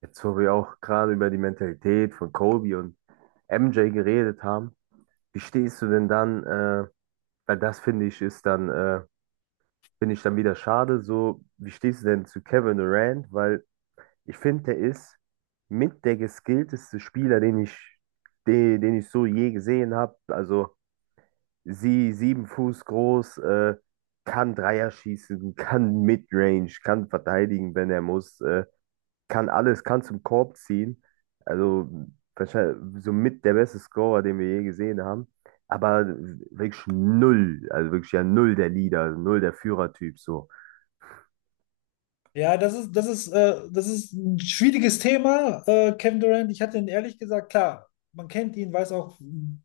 Jetzt, wo wir auch gerade über die Mentalität von Kobe und MJ geredet haben, wie stehst du denn dann, weil das finde ich ist dann, finde ich dann wieder schade, so, wie stehst du denn zu Kevin Durant? Weil ich finde, der ist mit der geskillteste Spieler, den ich so je gesehen habe. Also 7 Fuß groß, kann Dreier schießen, kann Midrange, kann verteidigen, wenn er muss. Kann alles, kann zum Korb ziehen. Also wahrscheinlich somit der beste Scorer, den wir je gesehen haben. Aber wirklich null, also wirklich ja null der Leader, null der Führertyp so. Ja, das ist, das ist ein schwieriges Thema, Kevin Durant. Ich hatte ihn ehrlich gesagt, klar, man kennt ihn, weiß auch,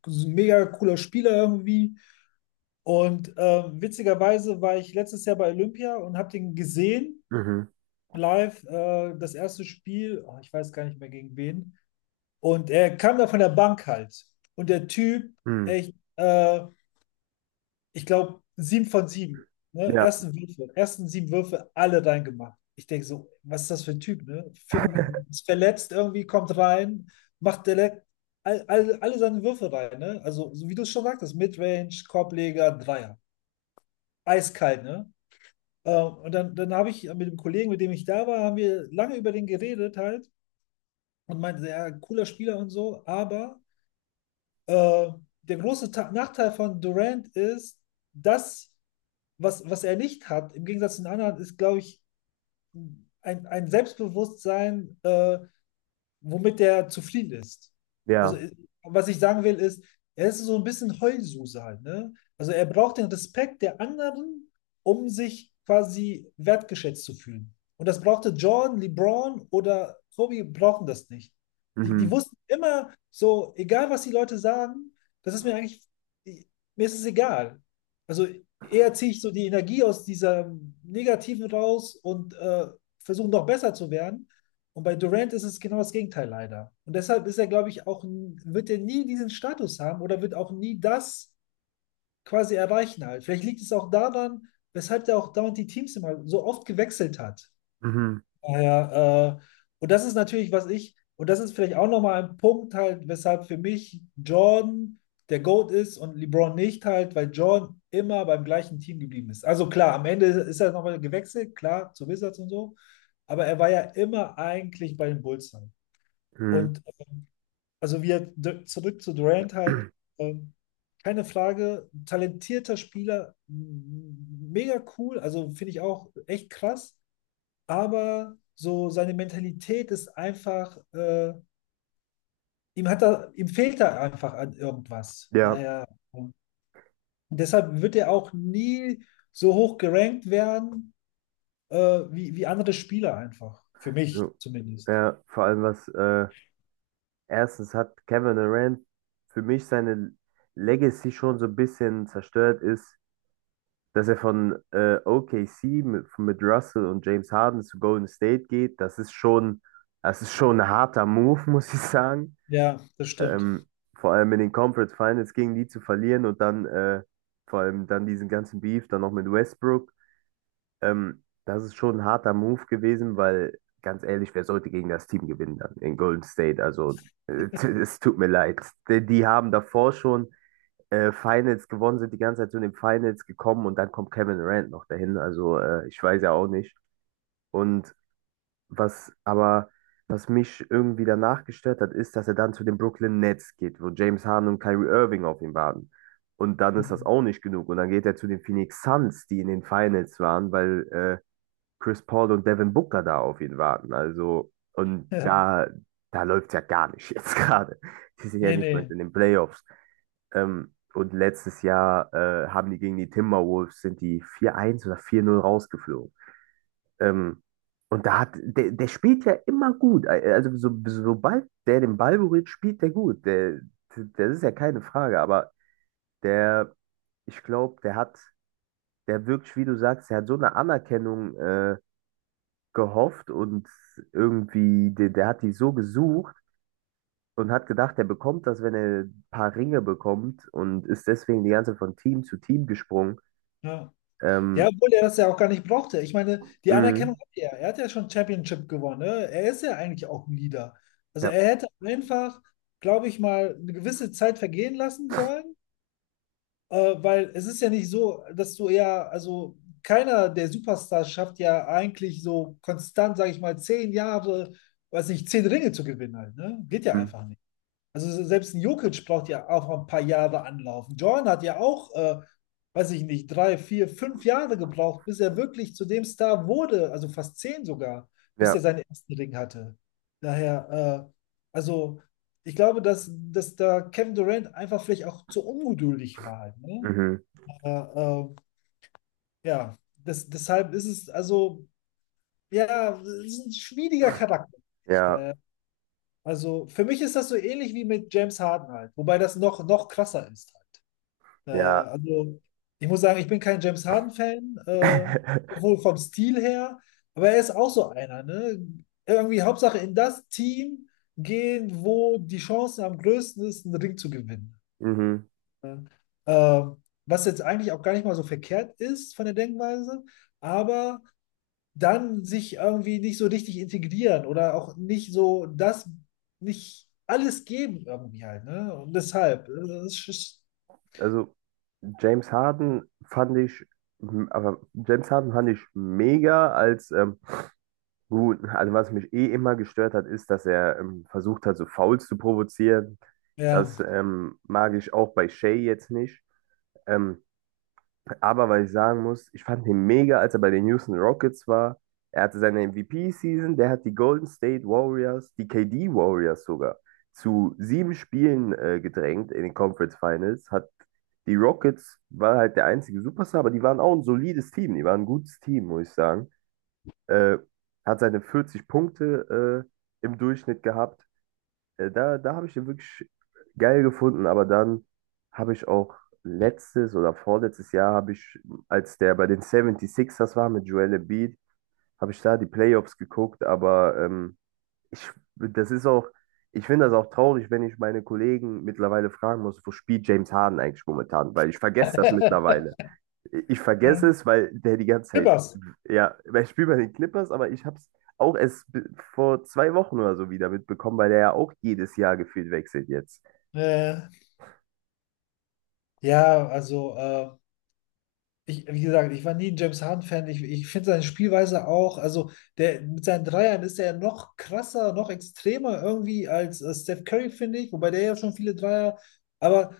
ist ein mega cooler Spieler irgendwie. Und witzigerweise war ich letztes Jahr bei Olympia und habe den gesehen, Mhm. live, das erste Spiel, oh, ich weiß gar nicht mehr gegen wen. Und er kam da von der Bank halt. Und der Typ, Mhm. echt, ich glaube, sieben von sieben. Ne? Ja, Ersten Würfe, ersten sieben Würfe, alle reingemacht. Ich denke so, was ist das für ein Typ, ne? Phänomenal. Ist verletzt irgendwie, kommt rein, macht direkt alle seine Würfe rein, ne? Also, so wie du es schon sagtest, Midrange, Korbleger, Dreier. Eiskalt, ne? Und dann, dann habe ich mit dem Kollegen, mit dem ich da war, haben wir lange über den geredet halt und meinte, ja, cooler Spieler und so, aber äh, der große Ta Nachteil von Durant ist, dass was, was er nicht hat, im Gegensatz zu den anderen, ist, glaube ich, ein Selbstbewusstsein, womit der zufrieden ist. Also, ja. Was ich sagen will, ist, er ist so ein bisschen Heulsuse halt, ne? Also, er braucht den Respekt der anderen, um sich quasi wertgeschätzt zu fühlen. Und das brauchte Jordan, LeBron oder Kobe brauchen das nicht. Die, die Mhm. wussten immer so, egal was die Leute sagen, das ist mir eigentlich, mir ist es egal. Also eher ziehe ich so die Energie aus dieser Negativen raus und versuche noch besser zu werden, und bei Durant ist es genau das Gegenteil leider. Und deshalb ist er, glaube ich, auch, wird er nie diesen Status haben oder wird auch nie das quasi erreichen halt. Vielleicht liegt es auch daran, weshalb er auch dauernd die Teams immer so oft gewechselt hat. Mhm. Daher, und das ist natürlich, was ich, und das ist vielleicht auch nochmal ein Punkt halt, weshalb für mich Jordan der GOAT ist und LeBron nicht halt, weil Jordan immer beim gleichen Team geblieben ist. Also klar, am Ende ist er nochmal gewechselt, klar, zu Wizards und so, aber er war ja immer eigentlich bei den Bulls halt. Mhm. Und also zurück zu Durant halt, ähm, keine Frage, talentierter Spieler, mega cool, also finde ich auch echt krass, aber so seine Mentalität ist einfach, ihm hat er ihm fehlt da einfach an irgendwas. Ja. Naja, und deshalb wird er auch nie so hoch gerankt werden, äh, wie, wie andere Spieler einfach, für mich So. zumindest. Ja, vor allem was, erstens hat Kevin Durant für mich seine Legacy schon so ein bisschen zerstört ist, dass er von OKC mit Russell und James Harden zu Golden State geht. Das ist schon, das ist schon ein harter Move, muss ich sagen. Ja, das stimmt. Ähm, Vor allem in den Conference Finals gegen die zu verlieren und dann vor allem dann diesen ganzen Beef dann noch mit Westbrook. Das ist schon ein harter Move gewesen, weil ganz ehrlich, wer sollte gegen das Team gewinnen dann in Golden State? Also es tut mir leid. Die haben davor schon Finals gewonnen, sind die ganze Zeit zu den Finals gekommen, und dann kommt Kevin Durant noch dahin. Also ich weiß ja auch nicht. Und was aber, was mich irgendwie danach gestört hat, ist, dass er dann zu den Brooklyn Nets geht, wo James Harden und Kyrie Irving auf ihn warten. Und dann ist das Mhm. auch nicht genug. Und dann geht er zu den Phoenix Suns, die in den Finals waren, weil Chris Paul und Devin Booker da auf ihn warten. Also, und da, da läuft ja gar nicht jetzt gerade. Die sind ja Nee, nicht mal nee. in den Playoffs. Und letztes Jahr haben die gegen die Timberwolves, sind die 4:1 oder 4:0 rausgeflogen. Ähm, und da hat, der, der spielt ja immer gut. Also so, sobald der den Ball berührt, spielt der gut. Der, das ist ja keine Frage, aber der, ich glaube, der hat, der wirklich, wie du sagst, der hat so eine Anerkennung gehofft und irgendwie, der hat die so gesucht und hat gedacht, der bekommt das, wenn er ein paar Ringe bekommt, und ist deswegen die ganze Zeit von Team zu Team gesprungen. Ja. Ja, Ähm, obwohl er das ja auch gar nicht brauchte. Ich meine, die Anerkennung mhm. hat er. Er hat ja schon Championship gewonnen. Ne? Er ist ja eigentlich auch ein Leader. Also Ja. er hätte einfach, glaube ich mal, eine gewisse Zeit vergehen lassen sollen, weil es ist ja nicht so, dass du ja, also keiner der Superstars schafft ja eigentlich so konstant, sage ich mal, zehn Jahre, weiß nicht, zehn Ringe zu gewinnen halt, ne? Geht ja Mhm. einfach also selbst ein Jokic braucht ja auch ein paar Jahre anlaufen. Jordan hat ja auch, weiß ich nicht, drei, vier, fünf Jahre gebraucht, bis er wirklich zu dem Star wurde, also fast zehn sogar, bis er Ja. seinen ersten Ring hatte. Daher, also ich glaube, dass da Kevin Durant einfach vielleicht auch zu ungeduldig war. Halt, ne? Mhm. Aber ja, das, deshalb ist es also, ja, es ist ein schwieriger Charakter. Ja. Daher, also für mich ist das so ähnlich wie mit James Harden halt, wobei das noch, noch krasser ist halt. Ja. Naja, also ich muss sagen, ich bin kein James Harden-Fan, sowohl vom Stil her, aber er ist auch so einer, ne? Irgendwie Hauptsache in das Team gehen, wo die Chancen am größten ist, einen Ring zu gewinnen. Mhm. Ne? Was jetzt eigentlich auch gar nicht mal so verkehrt ist von der Denkweise, aber dann sich irgendwie nicht so richtig integrieren oder auch nicht so das, nicht alles geben irgendwie halt, ne? Und deshalb, das ist, ist- Also James Harden fand ich, aber James Harden fand ich mega als gut. Also was mich eh immer gestört hat, ist, dass er versucht hat, so Fouls zu provozieren. ja. Das mag ich auch bei Shea jetzt nicht. Ähm, Aber weil ich sagen muss, ich fand ihn mega, als er bei den Houston Rockets war. Er hatte seine MVP-Season, der hat die Golden State Warriors, die KD Warriors sogar, zu 7 Spielen gedrängt in den Conference Finals. Hat die Rockets, war halt der einzige Superstar, aber die waren auch ein solides Team. Die waren ein gutes Team, muss ich sagen. Äh, Hat seine 40 Punkte im Durchschnitt gehabt. Da, da habe ich den wirklich geil gefunden, aber dann habe ich auch letztes oder vorletztes Jahr habe ich, als der bei den 76ers war mit Joel Embiid, habe ich da die Playoffs geguckt, aber ich, das ist auch, ich finde das auch traurig, wenn ich meine Kollegen mittlerweile fragen muss, wo spielt James Harden eigentlich momentan, weil ich vergesse das mittlerweile. Ich vergesse es, weil der die ganze Zeit Pippers. ja, weil ich spiele bei den Clippers, aber ich habe es auch erst vor 2 Wochen oder so wieder mitbekommen, weil der ja auch jedes Jahr gefühlt wechselt jetzt. Äh, ja, also, ich, wie gesagt, ich war nie ein James Harden-Fan. Ich finde seine Spielweise auch, also der mit seinen Dreiern ist er ja noch krasser, noch extremer irgendwie als Steph Curry, finde ich, wobei der ja schon viele Dreier, aber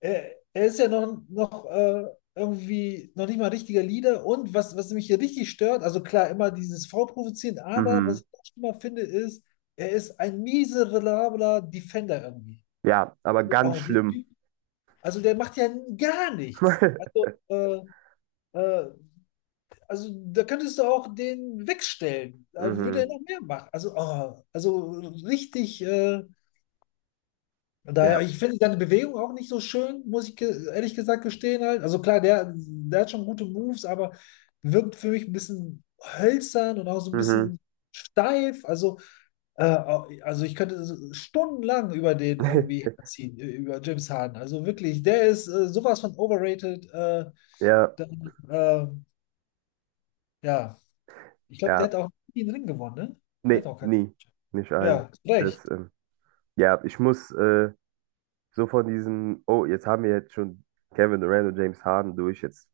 er ist ja noch, irgendwie noch nicht mal richtiger Leader. Und was, was mich hier richtig stört, also klar, immer dieses Vorprovozieren, aber was Mhm. ich auch schlimmer finde, ist, er ist ein miserabler Defender irgendwie. Ja, aber ganz Oh, der schlimm. Typ, also der macht ja gar nichts. Äh, also da könntest du auch den wegstellen. Da würde er Mhm. noch mehr machen. Also, oh, also richtig. Ja. Daher, ich finde seine Bewegung auch nicht so schön, muss ich ge ehrlich gesagt gestehen halt. Also klar, der, der hat schon gute Moves, aber wirkt für mich ein bisschen hölzern und auch so ein Mhm. bisschen steif. Äh, also ich könnte so stundenlang über den irgendwie ziehen, über James Harden. Also wirklich, der ist sowas von overrated. Ja, Dann, ja, ich glaube, der ja. hat auch nie einen Ring gewonnen, ne? Der Nee, hat auch keinen. nie. Nicht allen. Ja, zu Das, recht. Ja, ich muss so von diesem, oh, jetzt haben wir jetzt schon Kevin Durant und James Harden durch. Jetzt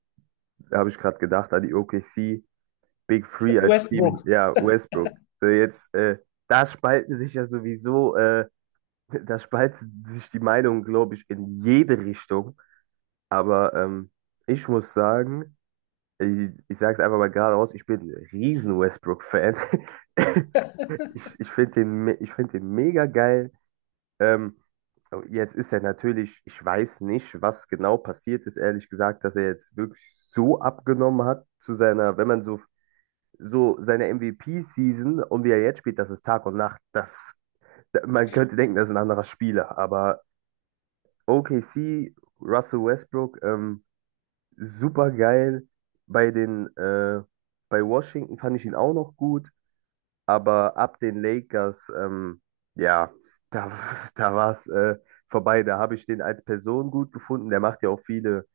habe ich gerade gedacht an die OKC. Big Three als Team, Westbrook. ja, Westbrook. So jetzt, da spalten sich ja sowieso, da spalten sich die Meinungen, glaube ich, in jede Richtung. Aber ich muss sagen, ich sage es einfach mal geradeaus, ich bin ein riesen Westbrook-Fan. Ich finde den, ich find den mega geil. Ähm, oh, jetzt ist er natürlich, ich weiß nicht, was genau passiert ist, ehrlich gesagt, dass er jetzt wirklich so abgenommen hat zu seiner, wenn man so seine MVP-Season und wie er jetzt spielt, das ist Tag und Nacht. Das, man könnte denken, das ist ein anderer Spieler, aber OKC, Russell Westbrook, super geil. Bei den, bei Washington fand ich ihn auch noch gut, aber ab den Lakers, ja, da, da war es vorbei. Da habe ich den als Person gut gefunden. Der macht ja auch viele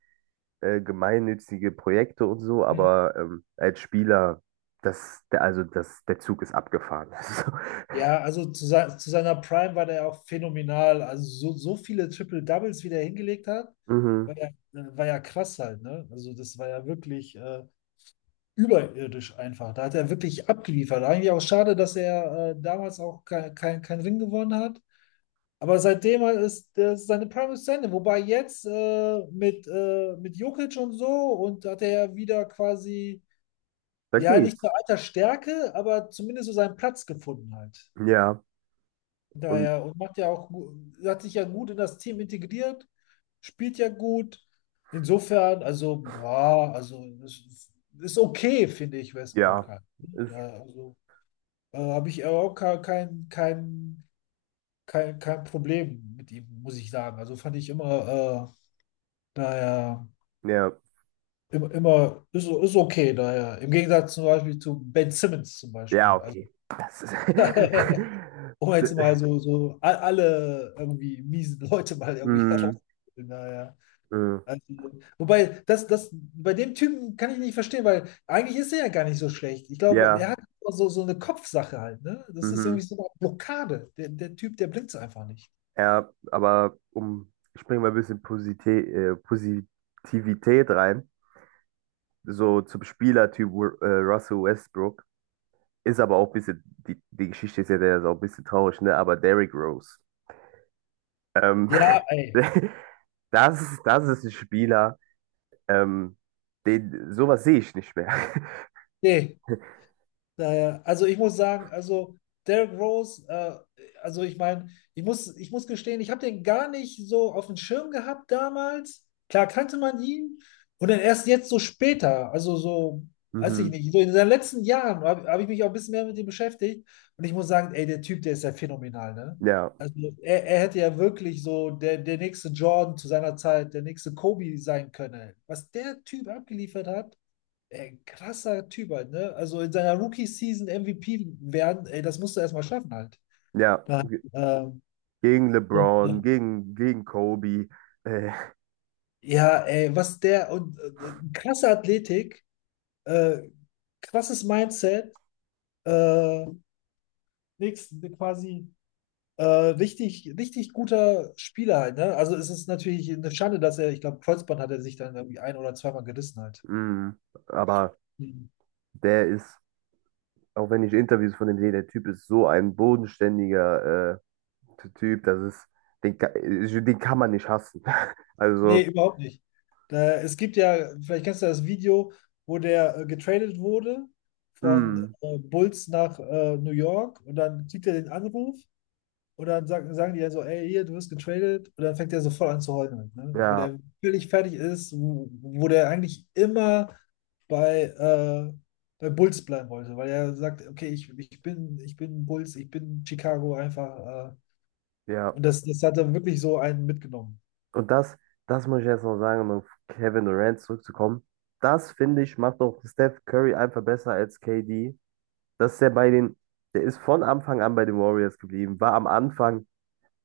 gemeinnützige Projekte und so, Hm. aber als Spieler, das, der, also das, der Zug ist abgefahren. Ja, also zu seiner Prime war der ja auch phänomenal. Also so, so viele Triple-Doubles, wie der hingelegt hat, Also, mhm, war ja, äh, war ja krass halt, ne? Also das war ja wirklich überirdisch einfach. Da hat er wirklich abgeliefert. Eigentlich auch schade, dass er damals auch kein Ring gewonnen hat. Aber seitdem ist, ist seine Prime ist zu Ende. Wobei jetzt mit Jokic und so und hat er ja wieder quasi, da ja, nicht geht's. nur alter Stärke, aber zumindest so seinen Platz gefunden halt. Ja, und Daher und macht ja auch, hat sich ja gut in das Team integriert, spielt ja gut. Insofern, also, boah, also es ist ist okay, finde ich, Westbrook ja, halt. ist, Ja, also habe ich auch kein Problem mit ihm, muss ich sagen. Also fand ich immer, daher, ja, immer, immer ist, ist okay, daher. Im Gegensatz zum Beispiel zu Ben Simmons zum ja, Beispiel. Also, okay. Das ist, um jetzt mal so, alle irgendwie miesen Leute mal irgendwie mm, herauszuholen. Naja. mm, Also, wobei, bei dem Typen kann ich nicht verstehen, weil eigentlich ist er ja gar nicht so schlecht. Ich glaube, er ja, hat so, so eine Kopfsache halt, ne? Das ist mhm, irgendwie so eine Blockade. Der, der Typ, der blinkt einfach nicht. ja, aber um, ich bringe mal ein bisschen Positivität rein. So zum Spielertyp Russell Westbrook. Ist aber auch ein bisschen, die Geschichte ist ja, der ist auch ein bisschen traurig, ne? Aber Derrick Rose, ähm, Ja, ey. das, das ist ein Spieler, ähm, den, sowas sehe ich nicht mehr. Nee. Naja, also ich muss sagen, also Derrick Rose, also ich meine, ich muss gestehen, ich habe den gar nicht so auf dem Schirm gehabt damals. Klar kannte man ihn und dann erst jetzt so später, also so, weiß ich Mhm. nicht, so in den letzten Jahren hab ich mich auch ein bisschen mehr mit ihm beschäftigt und ich muss sagen, ey, der Typ, der ist ja phänomenal, ne? Ja, Also er hätte ja wirklich so der, der nächste Jordan zu seiner Zeit, der nächste Kobe sein können. Was der Typ abgeliefert hat, ey, krasser Typ halt, ne? Also in seiner Rookie-Season MVP werden, ey, das musst du erstmal schaffen halt. ja. Da, ähm, Gegen und, LeBron, gegen Kobe. Äh, ja, ey, was der und krasse Athletik, äh, krasses Mindset, äh, nix, quasi richtig, richtig guter Spieler halt, ne? Also es ist natürlich eine Schade, dass er, ich glaube, Kreuzband hat er sich dann irgendwie ein oder zweimal gerissen halt. Mh. Aber der ist, auch wenn ich Interviews von dem sehe, der Typ ist so ein bodenständiger Typ, das ist, den, den kann man nicht hassen. Also, Nee, überhaupt nicht. Da, es gibt ja, vielleicht kennst du das Video, wo der getradet wurde von mh. Bulls nach New York und dann kriegt er den Anruf und dann sagen, sagen die ja so, ey, hier, du wirst getradet und dann fängt er so voll an zu heulen, ne? Wo Ja, der völlig fertig ist, wo, wo der eigentlich immer bei, bei Bulls bleiben wollte, weil er sagt, okay, ich, ich bin Bulls, ich bin Chicago einfach ja. und das, das hat er wirklich so einen mitgenommen. Und das, das muss ich jetzt noch sagen, um auf Kevin Durant zurückzukommen. Das, finde ich, macht auch Steph Curry einfach besser als KD. Dass der bei den, der ist von Anfang an bei den Warriors geblieben, war am Anfang,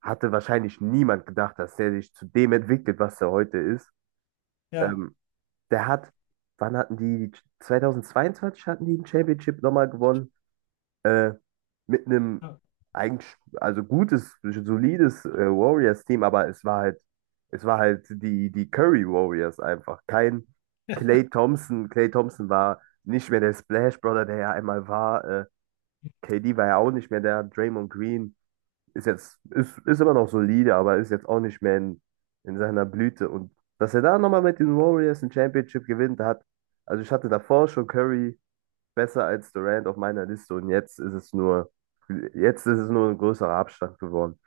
hatte wahrscheinlich niemand gedacht, dass der sich zu dem entwickelt, was er heute ist. Ja. Ähm, Der hat, wann hatten die, 2022 hatten die ein Championship nochmal gewonnen? äh, mit einem eigentlich, also gutes, solides Warriors-Team, aber es war halt die, die Curry Warriors einfach. Kein Klay Thompson. Klay Thompson war nicht mehr der Splash Brother, der ja einmal war. KD war ja auch nicht mehr der. Draymond Green ist jetzt, ist immer noch solide, aber ist jetzt auch nicht mehr in, seiner Blüte. Und dass er da nochmal mit den Warriors ein Championship gewinnt hat, also ich hatte davor schon Curry besser als Durant auf meiner Liste, und jetzt ist es nur, jetzt ist es nur ein größerer Abstand geworden.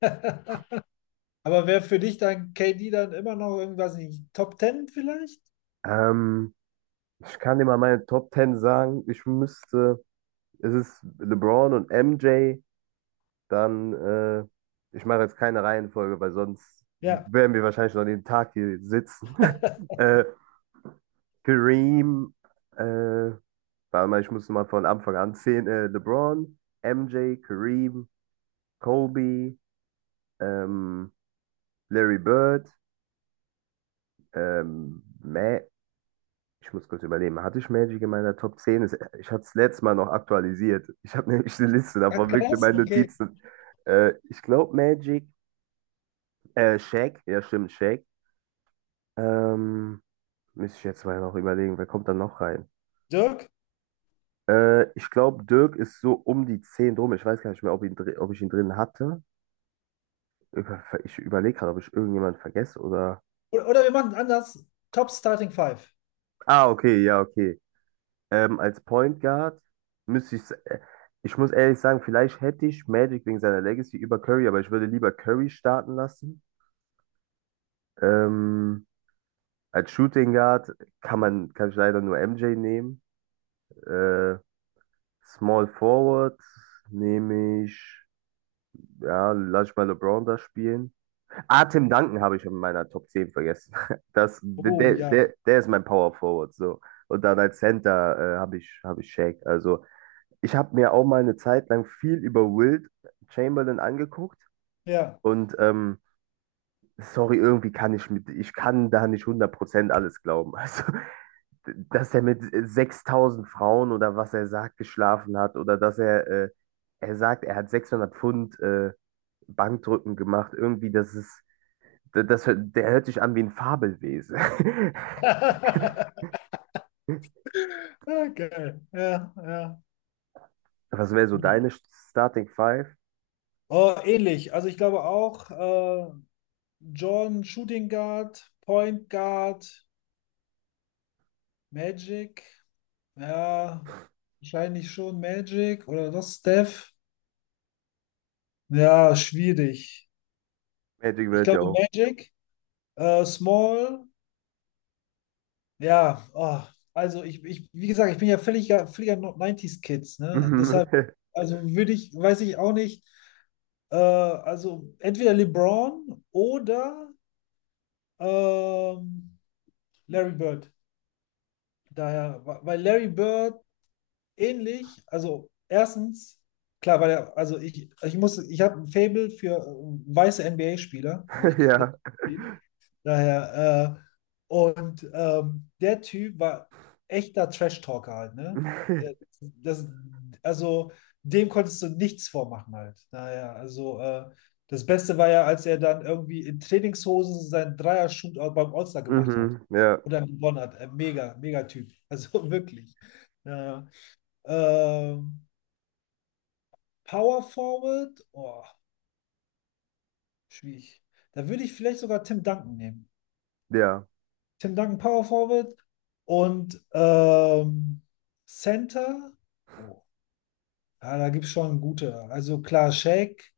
Ja. Aber wäre für dich dann KD dann immer noch irgendwas nicht Top Ten vielleicht? Ähm, Ich kann dir mal meine Top 10 sagen. Ich müsste, es ist LeBron und MJ, dann, ich mache jetzt keine Reihenfolge, weil sonst Ja. werden wir wahrscheinlich noch den Tag hier sitzen. äh, Kareem, äh, warte mal, ich muss mal von Anfang an zählen. LeBron, MJ, Kareem, Kobe, ähm, Larry Bird, Ma ich muss kurz überlegen, hatte ich Magic in meiner Top 10? Ich hatte es letztes Mal noch aktualisiert. Ich habe nämlich eine Liste Ah, davon, wirklich in krass, meinen okay. Notizen. Ich glaube Magic, Shaq, ja stimmt, Shaq. Ähm, Müsste ich jetzt mal noch überlegen, wer kommt da noch rein? Dirk? Ich glaube, Dirk ist so um die 10 drum. Ich weiß gar nicht mehr, ob, ihn, ob ich ihn drin hatte. Ich überlege gerade, ob ich irgendjemanden vergesse oder. Oder wir machen anders. Top Starting Five. Ah, okay, ja, okay. Als Point Guard müsste ich, ich muss ehrlich sagen, vielleicht hätte ich Magic wegen seiner Legacy über Curry, aber ich würde lieber Curry starten lassen. Ähm, Als Shooting Guard kann man, kann ich leider nur MJ nehmen. Äh, Small Forward nehme ich, ja, lass ich mal LeBron da spielen. Ah, Tim Duncan habe ich in meiner Top 10 vergessen. Das, Oh der, ja. der, der ist mein Power Forward, so. Und dann als Center, habe ich, Shaq. Also, ich habe mir auch mal eine Zeit lang viel über Wilt Chamberlain angeguckt Ja. und sorry, irgendwie kann ich mit, ich kann da nicht 100% alles glauben. Also, dass er mit 6.000 Frauen oder was er sagt, geschlafen hat, oder dass er, er sagt, er hat 600 Pfund Bankdrücken gemacht, irgendwie, das ist, das, das, der hört sich an wie ein Fabelwesen. Okay. Ja, ja. Was wäre so Mhm. deine Starting Five? Oh, ähnlich. Also ich glaube auch, John Shooting Guard, Point Guard, Magic. Ja, wahrscheinlich schon Magic oder doch Steph. Ja, schwierig. Magic Ich wird ja glaube auch. Magic. Small, ja, ah, also ich, wie gesagt, ich bin ja völliger, völliger 90s-Kids, ne? Deshalb, also würde ich, weiß ich auch nicht, also entweder LeBron oder ähm, Larry Bird. Daher, weil Larry Bird ähnlich, also erstens, klar, weil er, also ich habe ein Faible für weiße NBA-Spieler, muss ich Ja. Daher, und der Typ war echter Trash-Talker halt, ne? Der, das, also dem konntest du nichts vormachen halt. Daher, also das Beste war ja, als er dann irgendwie in Trainingshosen seinen Dreier-Shootout beim All-Star gemacht hat. Mhm. Ja. Und dann gewonnen hat. Mega, mega Typ. Also wirklich. Naja. Ähm, Power Forward, oh, schwierig. Da würde ich vielleicht sogar Tim Duncan nehmen. Ja. Tim Duncan Power Forward und Center. Oh. Ja, da gibt es schon gute. Also klar, Shaq.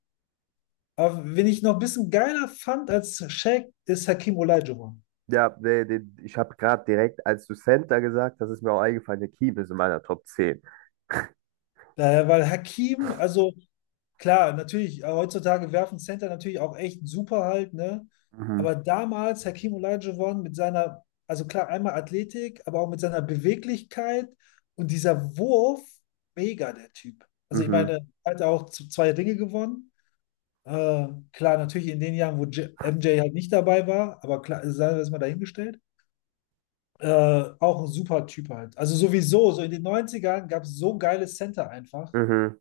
Aber wen ich noch ein bisschen geiler fand als Shaq, ist Hakim Olajuwon. Ja, nee, den, ich habe gerade direkt, als du Center gesagt hast, ist mir auch eingefallen, der Keem ist in meiner Top 10. Daher, weil Hakim, also klar, natürlich, heutzutage werfen Center natürlich auch echt super halt, ne? Mhm, Aber damals Hakeem Olajuwon mit seiner, also klar, einmal Athletik, aber auch mit seiner Beweglichkeit und dieser Wurf, mega der Typ. Also ich mhm, meine, hat er auch zwei Dinge gewonnen. Klar, natürlich in den Jahren, wo J MJ halt nicht dabei war, aber klar, sei das mal dahingestellt. Äh, auch ein super Typ halt. Also sowieso, so in den Neunzigern gab es so geile Center einfach. mhm,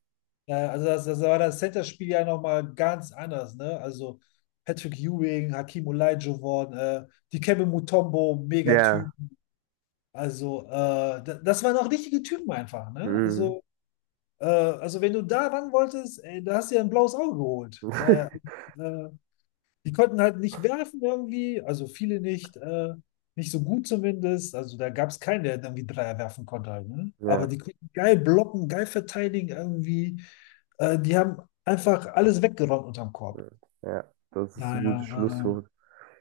Ja, also das, das war das Center-Spiel ja nochmal ganz anders, ne? Also Patrick Ewing, Hakeem Olajuwon, Dikembe Mutombo, ja, Megatypen. Also das waren auch richtige Typen einfach, ne? mhm. Also wenn du da ran wolltest, ey, da hast du ja ein blaues Auge geholt. Daher, äh, die konnten halt nicht werfen irgendwie, also viele nicht, nicht so gut zumindest. Also da gab es keinen, der irgendwie Dreier werfen konnte halt, ne? Aber Ja, die konnten geil blocken, geil verteidigen irgendwie. Die haben einfach alles weggeräumt unterm Korb. ja, das ist ein gutes Daher, Schlusswort.